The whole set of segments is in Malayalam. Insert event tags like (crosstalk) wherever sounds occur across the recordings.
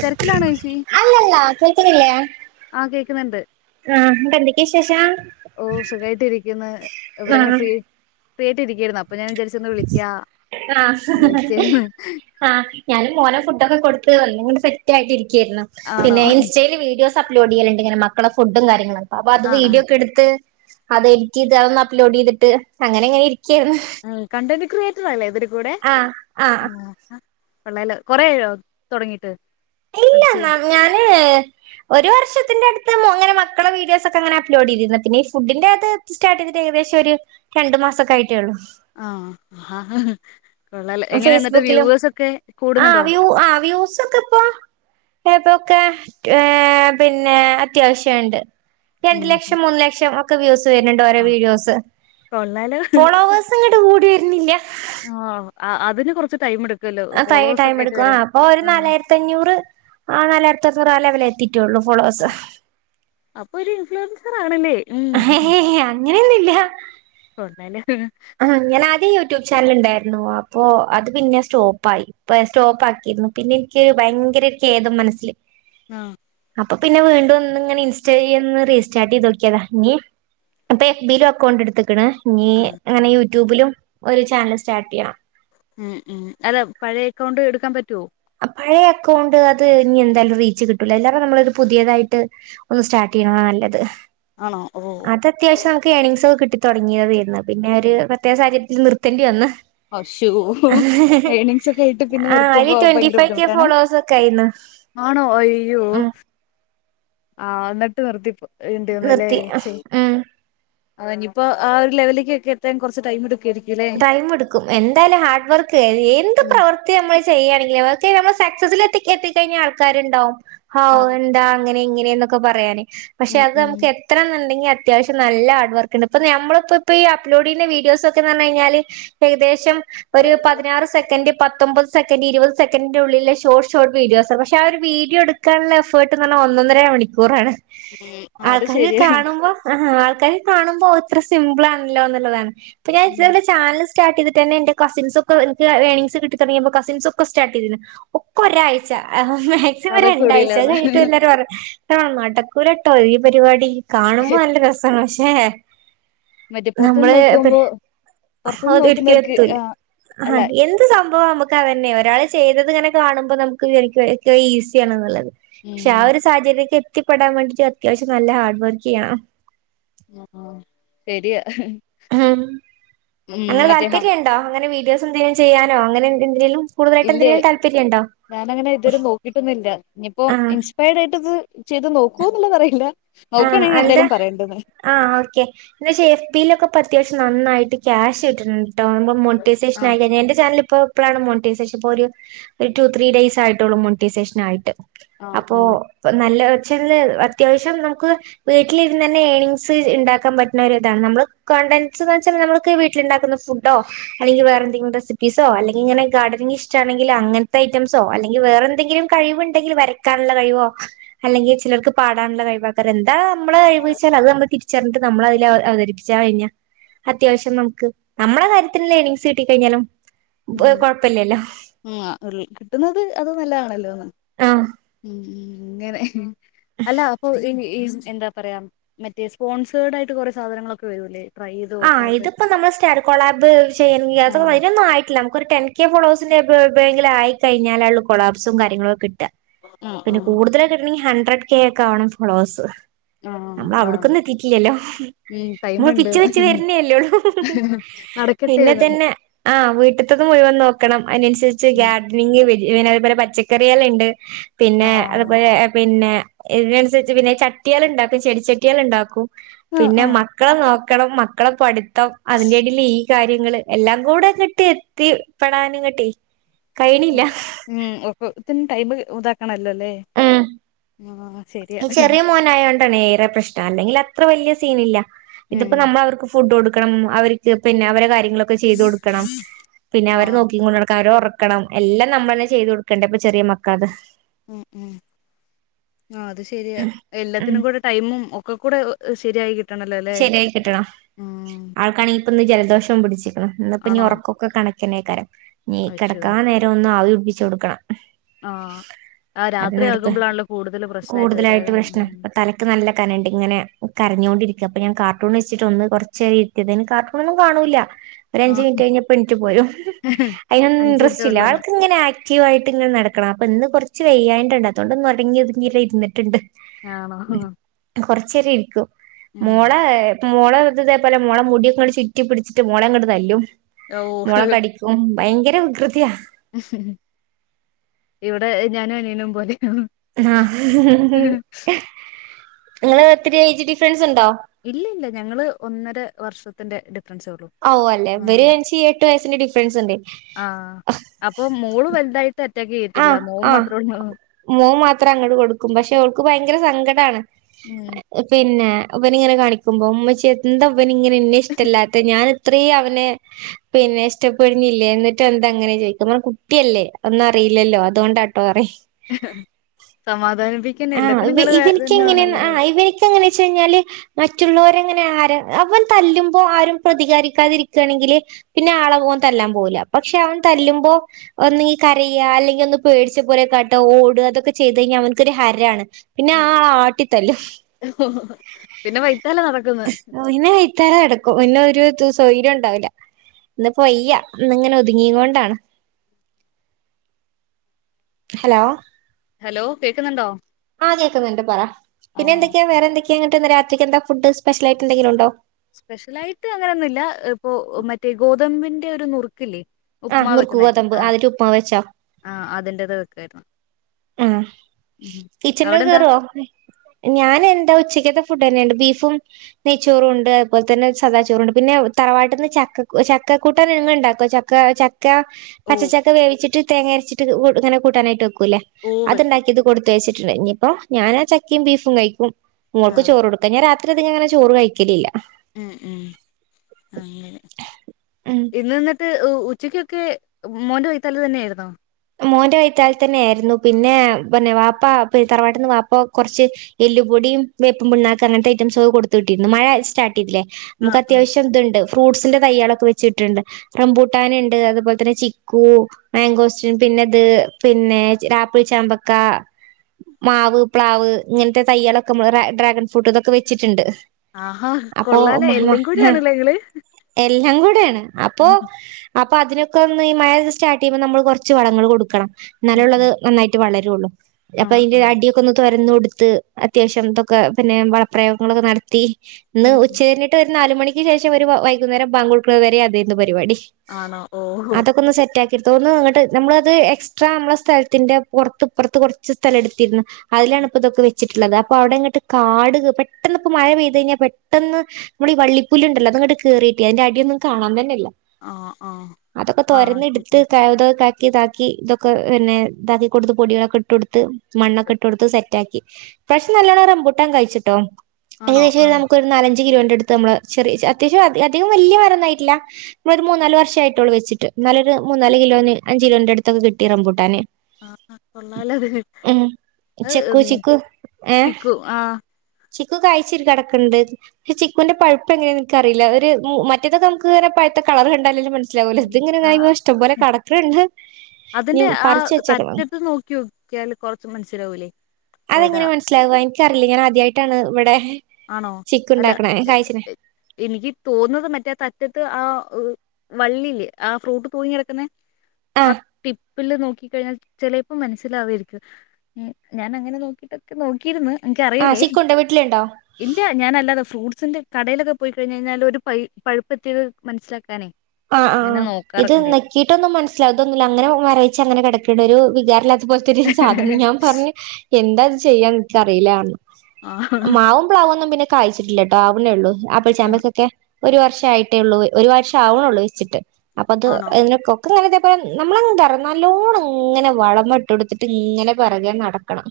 തെരക്കിലാണോ ഏച്ചി അല്ലല്ല കേക്കണില്ലേ? ആ കേക്കുന്നുണ്ട് വിശേഷം ഓ സുഖമായിട്ട് ഇരിക്കുന്ന എവിടെങ്ങനെ ആഹ് ഫ്രീ ഫ്രീയാട്ട് ഇരിക്കരുന്നു അപ്പൊ ഞാൻ വിചാരിച്ചു ഒന്ന് വിളിക്കാം ആഹ് വിളിച്ചിരുന്നു ആഹ് ഞാനൊരു മോന്ക് ഫുഡൊക്കെ കൊടുത്ത് ഒന്നങ്ങട് സെറ്റ് ആയിട്ടിരിക്കായിരുന്നു ആണോ പിന്നെ ഇൻസ്റ്റയിൽ വീഡിയോസ് തപ്പിക്കോണ്ടിങ്ങനെണ്ട് ഇങ്ങനെ മക്കളെ ഫുഡ് കാര്യങ്ങളക്ക അപ്പ അത് ആഹ് വീഡിയോക്കെ എടുത്ത് അത് എഡിറ്റ് ചെയ്ത് അതൊന്ന് അപ്ലോഡ് ചെയ്തിട്ട് അങ്ങനെ അങ്ങനെ ഇരിക്കായിരുന്നു ആ കണ്ടന്റ് ക്രിയേറ്റർ ആണേ ഇവരെ കൂടെ ആഹ് ഓ ആഹ് ഹാ കൊള്ളലോ കൊറെ ആയോ തൊടങ്ങിട്ട് ഇല്ല അച്ച് ഞാന് ഒരു വർഷത്തിന്റെ അടുത്ത് ആവും അങ്ങനെ മക്കളെ വീഡിയോസ് ഒക്കെങ്ങനെ അപ്ലോഡ് ചെയ്തിന്ന പിന്നെ ഈ ഫുഡിൻ്റെ അത് സ്റ്റാർട്ട് ചെയ്തിട്ട് ഏകശം ഒരു രണ്ട് മാസംക്കെ ആയിട്ടേ ഉള്ളൂ ആഹ് ആഹാ കൊള്ളാലോ എങ്ങനെ എന്നിട്ട് ഫേസ്ബുക്കിലും വ്യൂവേഴ്സ് ഒക്കെ ആ കൂടുന്നുണ്ടോ വ്യൂ ആ വ്യൂസൊക്കെ പ്പൊ ഏതൊക്കെ ഏ പിന്നെ അത്യാവശ്യവുണ്ട് രണ്ട് ഉം ലക്ഷം മൂന്ന് ലക്ഷം ഒക്കെ വ്യൂസ് വരുന്നുണ്ട് ഓരോ ആഹ് വീഡിയോസ് കൊള്ളാലോ ഫോളോവേഴ്സ്. സു അങ്ങട് കൂടി വരുന്നില്ല. ആഹ് അതിന് കുറച്ച് ടൈം എടുക്കും. ആ തൈ ടൈം എടുക്കു ആ അപ്പോ ഒരു നാലായിരത്തി രത്തഞ്ഞൂറ് ആ നാലായിരത്തിഅർന്നൂറ് ആ ലെവലെത്തിറ്റേള്ളൂ ഫോളോഴസ്. ആഹ് അപ്പൊ ഒരു ഇൻഫ്ലുവൻസർ ആണ്ല്ലേ? അങ്ങനെയൊന്നില്ല. (unintelligible) ആഹ് ഞാൻ ആദ്യ യൂട്യൂബ് ചാനൽ ഉണ്ടായിരുന്നു അപ്പൊ അത് പിന്നെ സ്റ്റോപ്പായി. പ്പത് സ്റ്റോപ്പ് ആക്കിയിരുന്നു പിന്നെ എനിക്കൊരു ഭയങ്കര ഒരു കേദം മനസ്സില്. ആഹ്. അപ്പൊ പിന്നെ വീണ്ടുംന്ന് ഇങ്ങന ഇൻസ്റ്റേ ഒന്ന് റീസ്റ്റാർട്ട്യ്തോക്കിയതാ ഇനി അപ്പൊ എ ഫ് ബിയിലും അക്കൗണ്ട് എടുത്തക്കണ് ഇനി ആഹ് അങ്ങനെ യൂട്യൂബിലും ഒരു ചാനൽ സ്റ്റാർട്ട് ചെയ്യണം. ആ ആഹ് അല്ല പഴയ അക്കൗണ്ട് എടുക്കാൻ പറ്റോ. ആ പഴയ അക്കൗണ്ട് അത് ഇനി എന്തായാലും റീച്ച് കിട്ടൂല അല്ലാതെ നമ്മളിത് ഒരു പുതിയതായിട്ട്. ഒന്ന് സ്റ്റാർട്ട്യ്യ്ണതാ നല്ലത്. ആണോ ഓഹോഹോ. അത് അത്യാവശ്യം നമുക്ക് ഏണിങ്സൊക്കെ കിട്ടി തുടങ്ങിയതയിരുന്നു പിന്നെ ഒരു പ്രത്യേക സാഹചര്യൽ നിർത്തേണ്ടി വന്ന്. അശോഹ് ഏണിങ്സ് ഒക്കെ ആയിട്ട് പിന്നെ ആ അതില് നിർത്തുമ്പോ. ട്വന്റി ഫൈവ് കെ ഭയങ്കരബുദ്ധിമുട്ടാണേ ഫോളോവേഴ്സ് ഒക്കെ ആയിന്ന് ആണോ അയ്യോ. ഉം ആഹ് ന്നിട്ട് നിർപ്പോ ഏണ്ടിവന്ന്ലെ നിർത്തി ഛേ. ഉം അതെങ്കി ഇനിയിപ്പോ ആ ഒരു ലെവലിലെക്കൊക്കെ എത്താൻ കുറച്ച് ടൈം എ ടൈം എടുക്കും എന്തായാലും ഹാർഡ് വർക്ക് ചെയ്ത് എന്ത് ഉം പ്രവർ ത്തി നമ്മള് ചെയ്യയാണെങ്കിലും ഒക്കെ നമ്മള് സക്സസിൽ എത്തികഴിഞ്ഞാൽ ആൾക്കാരുണ്ടാവും ഹാവൂ ഉം എന്താ. അങ്ങനെ ഇങ്ങനെയന്നൊക്കെ പറയാന് പക്ഷെ അത് ഉം നമുക്കെ എത്രണുണ്ടെകിൽ അത്യാവശ്യം നല്ല ഹാർഡ് വർക്ക്ണ്ട് ഇപ്പൾ നമ്മളിപ്പപ്പോ ഈ അ്ലോഡ് ചെയ്യുന്ന വീഡിസൊക്കെ. ക്കെവന്നു കഴിഞ്ഞാൽ ഏകദേശം ഒരു പതിനാറ് സെക്കൻഡ് പത്തൊമ്പത്. സെ സെക്കന്റ് ഇരുവതു സെക്കന്റിന്റെ ഉള്ളിലെ ഷോട്ട് ഷോർ വീഡിയോസ് ആണ് പക്ഷേ ആ ഒരു വീഡിയോ എടുക്കാനുള്ള എഫേർട്ട് ന്ന് പറഞ്ഞാ ഒന്നര മണിക്ക ക്കൂറാണ് ഉം അത് ആൾക്കാര് ശരിയ കാണുമ്പോ. ആഹ് ആൾക്കാര് കാണുമ്പോൾ ഇത്ര സിമ്പിൾ ആണല്ലോ എന്നുള്ളതാണ് പിന്നെ ഞാൻ ഇ ചാനല് സ്റ്റാട്ട്തിട്ടെന്നെ എന്റെ കസിൻസൊക്കെ എനിക്ക് ഏണിങ്സ് കിട്ടി തൊങ്ങിയപ്പോ കസിൻസ് ഒക്ക സ്റ്റാർ്ട്ട്യ്തിന്. ഒക്ക ഒരാഴ്ച. രാഴ്ച അത് രണ്ടാഴ്ച അത് കൂടിയില്ലന്ന് കഴിഞ്ഞട്ട് എല്ലരും പറയു നടക്കൂലട്ടോ ഈ പരിപാടി. കാണുമ്പോ നല്ല രസാണ് പക്ഷേ മറ്റേ പുറത്തുന്ന് നമ്മള് നോക്കുമ്പോ പുറത്തുന്ന് അത് ഒരിക്കും നോക്കുന്നവർക്ക് എത്തൂല ആ അല്ല ആഹ് എന്ത് സംഭവാ നമക്ക് തന്നെ ഒരാൾ ചെയ്തത്ങ്ങനെ കാണുമ്പോ നമുക്ക്ചാരിക്കും ഏറ്റവും ഈസിയ ആണെന്നുള്ളത് പക്ഷെ ആ ഉം ഒരു. സാഹചര്യക്കെ എത്തിപ്പെടാൻ വേണ്ടിട്ട് അത്യാശ്യം നല്ല ഹാർഡ് വർക്ക് ചെയ്യണം. ആഹ് ശരിയാ ഉം ഉം അങ്ങനെ മറ്റേ താല്പര്യണ്ടോ അങ്ങനെ വീഡിയോസ് എന്തെങ്കിലും ചെയ്യാനോ അങ്ങനെ എ എന്തിനെലും? ഇല്ല ഞാനങ്ങനെ ഇതുവരെ നോക്കിട്ടൊന്നില്ല ഇനിയിപ്പോ ആഹ് ഇ ഇപ്പോേടായിട്ട്ത് ചെയ്ത് നോക്കുവോ എന്നുള്ളതറിയില്ല ആഹ് നോക്കുകണെങ്കിൽ അന്റെ ഞാനെന്തായാലും പറയണ്ട്ന്ന്. ആഹ് ഓക്കെ ന്നാ എ ഫ് ബി യിലൊക്കെ അത്യാവശ്യം നന്നായിട്ട് ക്യാഷ് കിട്ടുന്നുണ്ട്ട്ടൊ മോട്ടിസെക്ഷൻ ആയികഴിഞ്ഞ ന്റെ ചാനല് ഇപ്പൊ ഇപ്പോളാണ് മോൺട്ടിവ് സേഷൻ ഇപ്പൊ ഒരു ടു ത്രീ ഡെയയ്സ് ആയിട്ടുള്ളൂ മോൺട്ടിവ് സേഷൻ ആയിട്ട് അപ്പോ നല്ല വച്ചന്ന് അത്യാവശ്യം നമു ക്ക് വീട്ടിൽ ഇരുന്നന്നെ ഏണിങ്സ് ഉണ്ടാക്കാൻ പറ്റുന്ന ഒരു ഇതാണ് നമ്മള് കണ്ടൻസ് എന്ന് വെച്ചൽ നമ്മക്ക് വീട്ടിലുണ്ടാക്കുന്ന ഫുഡോ അല്ലെങ്കി വേറെന്തെങ്കിലും റെസിപ്പിസോ അല്ലെങ്കിൽ ഇങ്ങനെ ഗാർഡനിങ് ഇഷ്ടാണെങ്കിൽ അങ്ങൻതെ ഐറ്റംസോ അല്ലെങ്കി വേറെന്തങ്കിലും കഴിവുണ്ടെങ്കിൽ വരയ്ക്കാനുള്ള കഴിവോ അല്ലെങ്കിൽ ചിലർക്ക് പാടാനുള്ള കഴിവോക്കെ അഹ് എന്താ അമ്മളെ കഴിവെച്ച അത് അമ്മള് തിരിച്ചറിഞ്ഞട്ട് അമ്മളത് അവതരിപ്പിച് കഴിഞ്ഞ അത്യാവശ്യംനമുക്ക്നമ്മളെ കാര്യത്തിനുള്ളഎണിങ്സ് കിട്ടിക്കഴിഞ്ഞാലുംഒരുകൊഴപ്പല്ലല്ലോ ഉംആഹ് കിട്ടുന്നത്അത് നല്ലതാണല്ലോന്ന് ആഹ് ഉം ഇങ്ങനെ അല്ല അപ്പൊ ഇഞ് ഈസ് എന്താ പറയാ മറ്റേ സ്പോൺസേർഡായിട്ട് കൊറെേ സാധനങ്ങളൊക്കെവരുംല്ലേ ആഹ്ഇതിപ്പ നമ്മള്സ്റ്റാഡ്കോളാബ് ആഹ് ചെയ്യണെങ്കിഅയിനൊന്നായിട്ടില്ല ഒരുടെൻകെഫളേഴ്സിന്റെ ബോബ്കില്ആയികഴിഞ്ഞാല കോളാബ്സും കാര്യങ്ങളൊക്കെകിട്ട ആഹ് ആഹ് പിന്നെകൂടുതല്കിട്ടണങ്കി ഹണ്ടഡ്രഡ്കെ ക്കെആവണം ഫളോഴസ് ആഹ് ആഹ് നമ്മഅവിടക്കൊന്നും എത്തിട്ടില്ലല്ലോ ഉം ടൈമുണ്ട് നമ്മൾപിച്ചവെച്ച് വരണേല്ലോള്ളു നടക്കട്ടെന്ന് പിന്നെതന്നെ ആ്ൾഹ് വീട്ടത്തത് മുഴുവൻനോക്കണം ഉം അയിനനുസരിച്ച്ഗ്യാ റിങ്ങിവരെ അത്പോലെ പച്ചക്കറിയെല്ണ്ട് പിന്നെ ആഹ് അത്പോലെ പിന്നെ ഇതിനനുസരിച്ച് പിന്നെചട്ടിയേള് ണ്ടാക്കും ചെടിച്ചട്ടിയേള്ണ്ടാക്കും ആഹ് ആഹ് പിന്നെമക്കളെനോ ക്കണം മക്കളെ പഠിത്തം അതിന്റെടിൽഈ കാര്യങ്ങള്എല്ലാംകൂടെ ഇങ്ങട്ട് എത്തിപ്പെടാനും ങ്ങട്ടികഴിണില്ല ഉം ഉം ഒക്കത്തിന് ടൈമ് ഇതാക്കണല്ലോ ല്ലേ ഹ് ഈചെറിയമോനായോണ്ടാണ് ഏറെപ്രശ്നംഅല്ലെങ്കി അത്രവലിയ സീനില്ല ഇതിപ്പോ ഉം നമ്മള വർക്ക്ഫുഡ് കൊടുക്കണംഅവര്ക്ക്പിന്നെ അവരെകാര്യങ്ങള് ഒക്കെ ചെയ്തൊടുക്കണം പിന്നെ അവരെ ആഹ് നോക്കിങ്ങോട് നടക്കഅവരോർ ക്കണം എല്ലാം നമ്മളെന്നെ ചെയ്തു കൊടുക്കേണ്ടേ ഇപ്പൊ ചെറിയമക്കാ അത് ഉ ഉം ആഹ് അത് ശെരിയാ ഉം എല്ലാത്തിനും കൂടെ ടൈമും ഒക്കെ കൂടെ ശെരിയായി കിട്ടണല്ലോല്ലേഉം ഇൻ ക്കണി ഇപ്പൊന്ന് ജലദോഷം പിടിച്ചിക്ക്ണ് ഇന്ന് ഇപ്പഞ്ഞി ആണോ ഒറക്കൊക്കെ കണക്കന്നെയിക്കാരം അശോ ഞ്ഞികെടക്കാനേ ഇഞ്ഞോന്ന് ആവിടിപ്പിച്ചു കൊടുക്കണം അത് ആഹ്ആരാത്രി നടക്ക ആകുമ്പോളാണല്ലോകൂടുതല് പ്രശ്നമായിട്ട് വരലെഉം തലക്ക്നല്ലകനണ്ട്ഇങ്ങനെ കരഞ്ഞുകൊണ്ടിരി ചെപ്പം ഞാൻകാർട്ടൂൺവെച്ചിട്ട് ഒന്ന്കൊറചേരര്ത്തിയതിന് കാർട്ടൂണോന്നുംകാണൂല്ല ആഹ് ഒരഞ്ചുമിനിറ്റ്കഴിഞ്ഞപെണിറ്റ് അഞ്ച് മിനിറ്റ് പോരുംഅയിനൊന്നിൻട്രസ്റ്റില്ല ഉള്ളത് ആൾക്കിങ്ങനെആ ക്റ്റീവായിട്ട്ങ്ങനെ നടക്കണംഅപ്പൊ ഇന്ന്കൊറച്ച് വെയ്യായിണ്ട്ണ്ട് അതോണ്ട്ന്ന് അടങ്ങിഒതുങ്ങിര്ന്ന്ട്ട്ണ്ട് ആണോ കൊറച്ചേരരിക്കും ഉം മോളേമോളെഇത് തേപോലെമോളേ മുടിക്കെണ്ട്ചുറ്റിപിടിച്ചിട്ട്മോങ്ങണ്ട്തല്ലും. ഓഹ് മോളേകടിക്കുംഭയങ്കരവികൃതിയ ഇവിടെഞാനുംഅനിയനും പോലെ ആഹ് നിങ്ങള് ബർത്ത്‌ഡേഏജ് ഡിഫറൻസ്ണ്ടോ ഇല്ലഇല്ല ഞങ്ങള് ഒന്നര വർഷത്തിന്റെഡിഫറൻസേഒള്ളു ഓഹ്അല്ലേവര് ഞ്ചിഎട്ട് വയസ്സിന്റെ ഡിഫറൻസ്ണ്ട് ആഹ് അപ്പൊമോള് വലുതായിട്ട് അറ്റാക്ക് ചെയ്യത്തില്ല മോമാത്രേള്ളൂ മോമാത്രംഅങ്ങട്ട്കൊടുക്കും പക്ഷെ ഓൾക്ക്ഭയങ്കര സങ്കടാണ് ആഹ് പിന്നെ ഇവനിങ്ങനെ കാണിക്കുമ്പോ ഉമ്മച്യ ന്താവനിങ്ങനെ ഇന്നെ ഇഷ്ടല്ലാത്തെ ഞാൻ ത്രേംയവനെ പിന്നെ ഇഷ്ടപ്പെടുന്നില്ലേ എന്നിട്ട്ന്താങ്ങനെ ചോയിക്കും നമ്മളെ കുട്ടിയല്ലേഒന്ന റിയില്ലല്ലോ അതോണ്ടാട്ടോ അറി സമാധാനിപ്പിക്കെന്നെ എല്ലത്തിനും ങ്ങള്തന്നെ വേണല്ലോല്ലേ എങ്ങനെ ചെയ്ഞ്ഞാല് മറ്റുള്ളവരെങ്ങനെ ആര അവൻ തല്ലുമ്പോ ആരും പ്രതികാരിക്കാതിരിക്കാണെങ്കില് പിന്നെ ആളെ ഓൻ തല്ലാൻ പോവൂല്ല പക്ഷെ അവൻ തല്ലുമ്പോ ഒന്നെങ്കി കരയ അല്ലെങ്കിഒന്ന്പേടിച്ച പോലെ കാട്ടഓടാ അതൊക്കെ ചെയ്തെഴിഞ്ഞാഅവ ന്ക്കൊരു ഹരാണ്. പിന്നെ ആ ആട്ടിത്തല്ലും പിന്നെ വൈത്താലെ നടക്കുന്ന് പിന്ന വയ്താലേ നടക്കുംപിന്നെരു ത് സൗര്യംണ്ടാവൂല ഇന്നിപ്പോവെയ്യ ഇന്ന്ങ്ങനെ ഒതുങ്ങിങ്ങോണ്ടാണ് ഹലോ ഹലോ കേക്കുന്നുണ്ടോ ആഹ് കേൾക്കുന്നുണ്ട് പറ ആഹ് പിന്നെന്തക്കെയാ വേറെന്തൊക്കെയാ ന്ന്ട്ട് രാത്രിക്കന്താ ഫുഡ് സ്പെഷ്യൽ ആയിട്ട്ന്തെങ്കിലും ഉണ്ടോ സ്പെഷ്യലായിട്ട് അങ്ങനെയൊന്നുല്ല ഇപ്പൊ മറ്റേ ഗോതമ്പിന്റെ ഒരു നുറുക്കില്ലേ ആഹ് ഉപ്പു്മാവ് നുറുക്ക് വെക്കുന്നേ ഗോതമ്പ് ആഹ് അതില് ആ ഉപ്പ്മാവ് വെച്ചോ? ആ അതിന്റത് വെക്കേരുന്നു ആ കിച്ചൻ ലേക്ക് കേറോ ഞാൻ എന്താ ഉച്ചക്കത്തെ ഫുഡ് ന്നെണ്ട് ബീഫും നെയ്ച്ചോറുണ്ട് അതുപോലെ തന്നെ സദാച്ചോറുണ്ട് പിന്നെ തറവാട്ടിന്ന് ചക്ക ചക്ക കൂട്ടാൻ എന്ന് ഉണ്ടാക്കു ച ചക്ക ചക്ക ഓ പച്ച ചക്ക വേവിച്ച്ട്ട് തേങ്ങ അരച്ചിട്ട് ഇങ്ങനെ കൂട്ടാനായിട്ട് വെക്കൂല്ലേ ഓ അത് വെക്കും ഉണ്ടാക്കിയത് കൊടു കൊടുത്തയച്ചിട്ടുണ്ട് ഇനിയിപ്പോ ഞാൻ ആ ചക്കിം ബീഫും കഴിക്കും മോൾക്ക് ആഹ് ചോറ് കൊടുക്കും ഞാ രാത്രി അതികഅങ്ങനെ ചോറ് കഴിക്കലില്ല ഉം ഉംഅങ്ങനെ ഉം ഇന്ന്ന്ന് ഉച്ചക്കൊക്കെ മോൻ്റെ വയ്ത്താല് തന്നെയായിരുന്നോ മോന്റെ വൈത്താൽ തന്നെരുന്നു പിന്നെ പിന്നെ വാപ്പ തറവാട്ടിന്ന് വാപ്പ കൊറച്ച് എല്ലുപൊടി വേപ്പും പിണ്ണാക്ക് അങ്ങനത്തെ ഐറ്റംസ് കെ കൊടുത്ത് വിട്ടിരുന്നു മഴ സ്റ്റാട്ട് തില്ലേ നമുക്ക് ആഹ് ആഹ് അത്യാവശ്യം ഇതുണ്ട് ഫ്രൂട്ട്സിന്റെ തയ്യളൊക്കെ വെച്ചിട്ടുണ്ട് റംബൂട്ടാന്ണ്ട് അതുപോലെ തന്നെ ചിക്കു മാങ്കോസ് പിന്നെത് പിന്നെ ആപ്പിൾ ചാമ്പക്ക മാവ് പ്ലാവ് ഇങ്ങനത്തെ തയ്യളൊക്കെ നമ്മള് ഡ്രാഗൺ ഫ്രൂട്ട് ഇതൊക്കെ വെച്ചിട്ടുണ്ട് ആഹാ അപ്പൊ കൊള്ളാലോ മഹ എല്ലാം കൂടി മഹാ ആണല്ലേ ഇങ്ങള് എല്ലാം കൂടെയാണ് അപ്പൊ അപ്പൊ അതിനൊക്കെ ഒന്ന് ഈ മഴ സ്റ്റാർട്ട് ചെയ്യുമ്പോൾ നമ്മൾ കുറച്ച് വളങ്ങൾ കൊടുക്കണം ഉം എന്നാലുള്ളത് ഉം നന്നായിട്ട് വളരോള്ളു അപ്പൊ ആഹ് അതിന്റെ ആഹ് അടിയൊ തോരന്ന് കൊടുത്ത് അത്യാവശ്യം ഇതൊക്കെ പിന്നെ വളപ്രയോഗങ്ങളൊക്കെ നടത്തി ഇന്ന് ഉം ഉം ഉച്ചതിരി ഇന്നൊരു നാല്മണിക്ക് ശേഷം ഒരു വൈകുന്നേരം ബാങ്കോട്ക്ണ വരെ അതെര്ന്നു പരിപാടി ആണോ ഓഹോ അതൊക്കെ ഒന്ന് സെറ്റ് ആക്കിടത്തു തോന്ന് അങ്ങോട്ട് നമ്മളത് എക്സ്ട്രാ നമ്മള സ്ഥലത്തിന്റെ പുറത്ത്പ്പറത്ത് കുറച്ച് സ്ഥലം എടുത്തിരുന്നു അതിലാണ്പ്പ തൊക്കെ വെച്ച് വെച്ചിട്ടുള്ളത് അപ്പൊ അവിടെ ഇങ്ങട്ട് കാട് പെട്ടെന്ന് ഇപ്പോ മഴ പെയ്ത് കഴിഞ്ഞാൽ പെട്ടെന്ന് നമ്മളീ വള്ളിപ്പുല്ല് ണ്ടല്ലോ അതങ്ങോട്ട് കേയറിട്ട് അതിന്റെ അടിയൊന്നും കാണാൻ തന്നെല്ല ആഹ് ആഹ് അതൊക്കെ ആഹ് തൊരന്ന്ട്ത്ത് ശരിയാ കത ഇതാക്കി ഇതാക്കികൊടുത്ത് ഇതൊക്കെ പിന്നെ ഇതാക്കി കൊടുത്ത് പൊടികളൊക്കെ ഇട്ട കൊടുത്ത് മണ്ണൊക്കെ ഇട്ട് കൊടുത്ത് സെറ്റ് ആക്കി ഇപ്രാവശ്യം നല്ലോണം റംമ്പുട്ടൻ കഴിച്ചിട്ടോ ആണോ ഏകദേശം ആഹ് നമുക്ക ഒരു നാലഞ്ചു കിലോന്റെ അടുത്ത് നമ്മള് ചെറിയ അത്യാവശ്യം അധികം വലിയ മാരോന്നായിട്ടില്ല നമ്മളൊരു മൂന്നാല് വർഷ ആആയിട്ടുള്ളു വച്ചിട്ട് ഇന്നാലൊരു മൂന്നാല് കിലോന് അഞ്ചു കിലോത്തിന്റഅടുത്തൊക്കെ കിട്ടിറമ്പൂട്ടാന് ആ കൊള്ളാലത് ചെക്കു ഉ ചിക്കു ഏഹ് ചിക്കു ആഹ് ചിക്കു കായ്ച്ചിരി കിടക്കണ്ട് പ ചിക്കുന്റെ പഴുപ്പ് എങ്ങനെ എനിക്കറിയില്ല ഒരു മറ്റേതക്കെ നമുക്ക്ങ്ങനെ പഴുത്ത കളർ കണ്ടാലല്ലെ മനസ്സ് ഇല ആഹ് ഇങ്ങനെോ ഇഷ്ട്ടം പോലെ കടക്ണ്ട് അതിന്റെ ആ തറ്റത്ത് നോക്കി നോക്കിയാൽ കൊറച്ച് മനസ്സിലാവൂലേ ഏതാ സ്ലവ് വനിക്കറീല്ല ഞാൻ ആദ്യയിട്ടാണ് ഇവിടെ ആണോ ചിക്കു അല്ല ണ്ടാക്കണെ കാഴ്ചിനെ എ എനിക്ക് തോന്നുന്നത് മറ്റേ തറ്റത്ത് ആ വള്ളിയില് ആ ഫ്രൂട്ട് തൂങ്ങി കിടക്കുന്നെ ആ ആഹ് ടിപ്പില് നോക്കി കഴിഞ്ഞാൽ ചെലെപ്പോം മനസ്സിലാവായിരിക്കും ഞാൻ അങ്ങനെ നോക്കിട്ടൊക്കെ നോക്കിയിരുന്ന് എനിക്കറിയില്ലേ നിന്റെ വീട്ടിലുണ്ടോ ഇല്ല ഞാനല്ലാതെ ഫ്രൂട്ട്സിന്റെ കടയിലൊക്കെ പോയി കഴിഞ്ഞാൽ ഒരു പ പഴുപ്പ് എത്തിയത് മനസ്സിലാക്കാനേ ആ അങ്ങനെ ഇത് നോക്കാറൊക്കെണ്ട് നക്കീട്ടൊന്നും മനസിലാവതൊന്നുമില്ല അങ്ങനെ മരവിച്ചങ്ങനെ കിടക്കണ്ണ്ട് ഒരുവികാര അതുപോലത്ത ഒരു സാധനം ഞാൻ പറഞ് എന്താ ഇത് ചെയ്യാന്ന് ഇൻക്കറിയില്ലാന്നറഞ്ഞു ആഹ് മാവും പ്ലാവും ഒന്നും പിന്നെ കായ്ച്ചിട്ടില്ലട്ടോ ആവിണൊള്ളൂ ആപ്പിൾ ആഹ് ചാമ്പക്കൊക്കെ ഒരു വർഷ ആയിട്ടേ ഒള്ളൂ ഒരു വർഷം ആവണള്ളൂ വെച്ചിട്ട് അപ്പ അത് ആണോ അതിനൊക്കെ ങ്ങനെ ഇതേപോലെ നമ്മളല്ലോണം ഇങ്ങനെ വളമ ഇട്ടോട്ത്ത്ട്ട് ഇങ്ങനെ പിറകെ നടക്കണം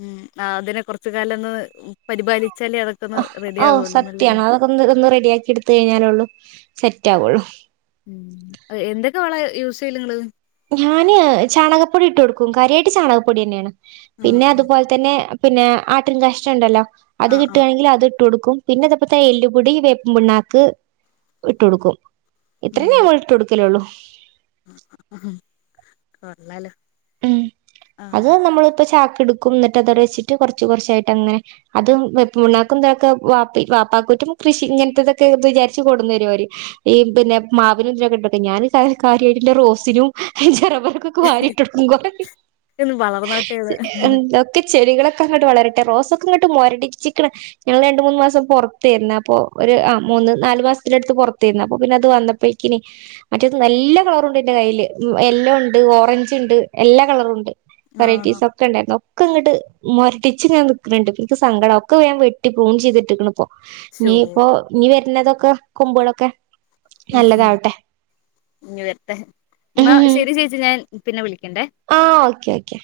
ഇമ് അതിനെ കൊറച്ച് കാലൊന്ന് പരിപാലിച്ചാലേ അതൊക്കൊന്ന് ഓ റെഡിയാവുന്നൊള്ളൂന്നല്ലേ. സത്യാണ് അതൊക്കെ ഒന്ന് ഇതൊന്ന് റെഡിയാക്കി എടുത്ത് കഴിഞ്ഞാലൊള്ളൂ സെറ്റാവെള്ളു. ഉം എന്തൊക്കെ വളാ യൂസ് ചെയല് നിങ്ങള്. ഞാന് ചാണകപ്പൊടി ഇട്ട് കൊടുക്കും. കാര്യായിട്ട് ചാണകപ്പൊടിന്നെയാണ്. ആഹ് പിന്നെ ആഹ് അതുപോലെ തന്നെ പിന്നെ ആട്ടിൻ കാഷ്ഠണ്ടല്ലോ അത് ആഹ് ആഹ് കിട്ടുകയാണെങ്കിൽ അത് ഇട്ട് കൊടുക്കും. പിന്നെ അതപ്പത്തെ എല്ലുപൊടി വേപ്പും പിണ്ണാക്ക് ഇട്ടു കൊടുക്കും. ഉം ഇത്രയും ഞങ്ങള് ഇട്ട് കൊടുക്കലുള്ളൂ. ഉം കൊള്ളാലോ. ഉം അത് ആഹ് നമ്മളിപ്പ ചാക്ക് എടുക്കും. എന്നിട്ട് അതവടെ വെച്ചിട്ട് കൊറെച്ച് കൊറെച്ചായിട്ട് അങ്ങനെ. അതും വെപ്പ്പുണ്ണാക്കും ഇതെക്കെ വാപ്പ വാപ്പാക്കെറ്റും കൃഷി ഇങ്ങനത്തെതെക്കെ വിചാരിച്ച് കൊട്ന്നേരും അവര്. ഈ പിന്നെ മാവിനും ഇതിനുമിതിനുമൊക്കെയിട്ടിട്ടേ ഞാനി കാര്യമായിട്ട് എന്റെ റോസിനും എന്റെ (unintelligible) വാരി ഒന്ന് വളർന്നോട്ടേന്ന് (unintelligible) എന്തോ ക്ക് ചെടികളെക്കെ അങ്ങോട്ട് വളരട്ടെ. റോസൊക്കെ ഇങ്ങട്ട് മൊരെടിച്ചിക്കണ്. ഞങ്ങള് രണ്ടു മൂന്നു മാസം പൊറത്തേരുന്നു. അപ്പൊ ഒരു ആ മൂന്ന് നാല് മാസത്തിന്റെ അടുത്ത് പൊറത്തേരുന്ന്. അപ്പൊ പിന്നെ അത് വന്ന പ്പക്കിന് മറ്റേത് നല്ല കളറുണ്ട് എന്റെ കയ്യില്. യെല്ലോ ഇണ്ട് ഓറഞ്ച്. ഇണ്ട് എല്ലാ കളറൂണ്ട്. ആണോ വെറൈറ്റീസൊ. ഒക്കണ്ടാര്ന്നു. ഒക്ക ഇങ്ങ്ട്ട് മൊരടിച്ച് ഇങ്ങന നിക്ക്ണ് ണ്ട്. ഇപ്പ ഇൻക്ക് സങ്കട. ഒക്ക വേം വെട്ടി പ്രൂൺ ചെയ്തിട്ട്ക്ക്ണ്പ്പൊ. ശോ ഇഞീപ്പൊ ഇഞി വര്ണതൊക്ക കൊമ്പോളൊക്കെ. ഉം ഉം ഇഞി വരത്തെ. ഇന്ന ശരി ചേച്ചി. ഞാൻ പിന്നെ വിളിക്കണ്ടെ. ആഹ് ഓക്കെ ഓക്കെ.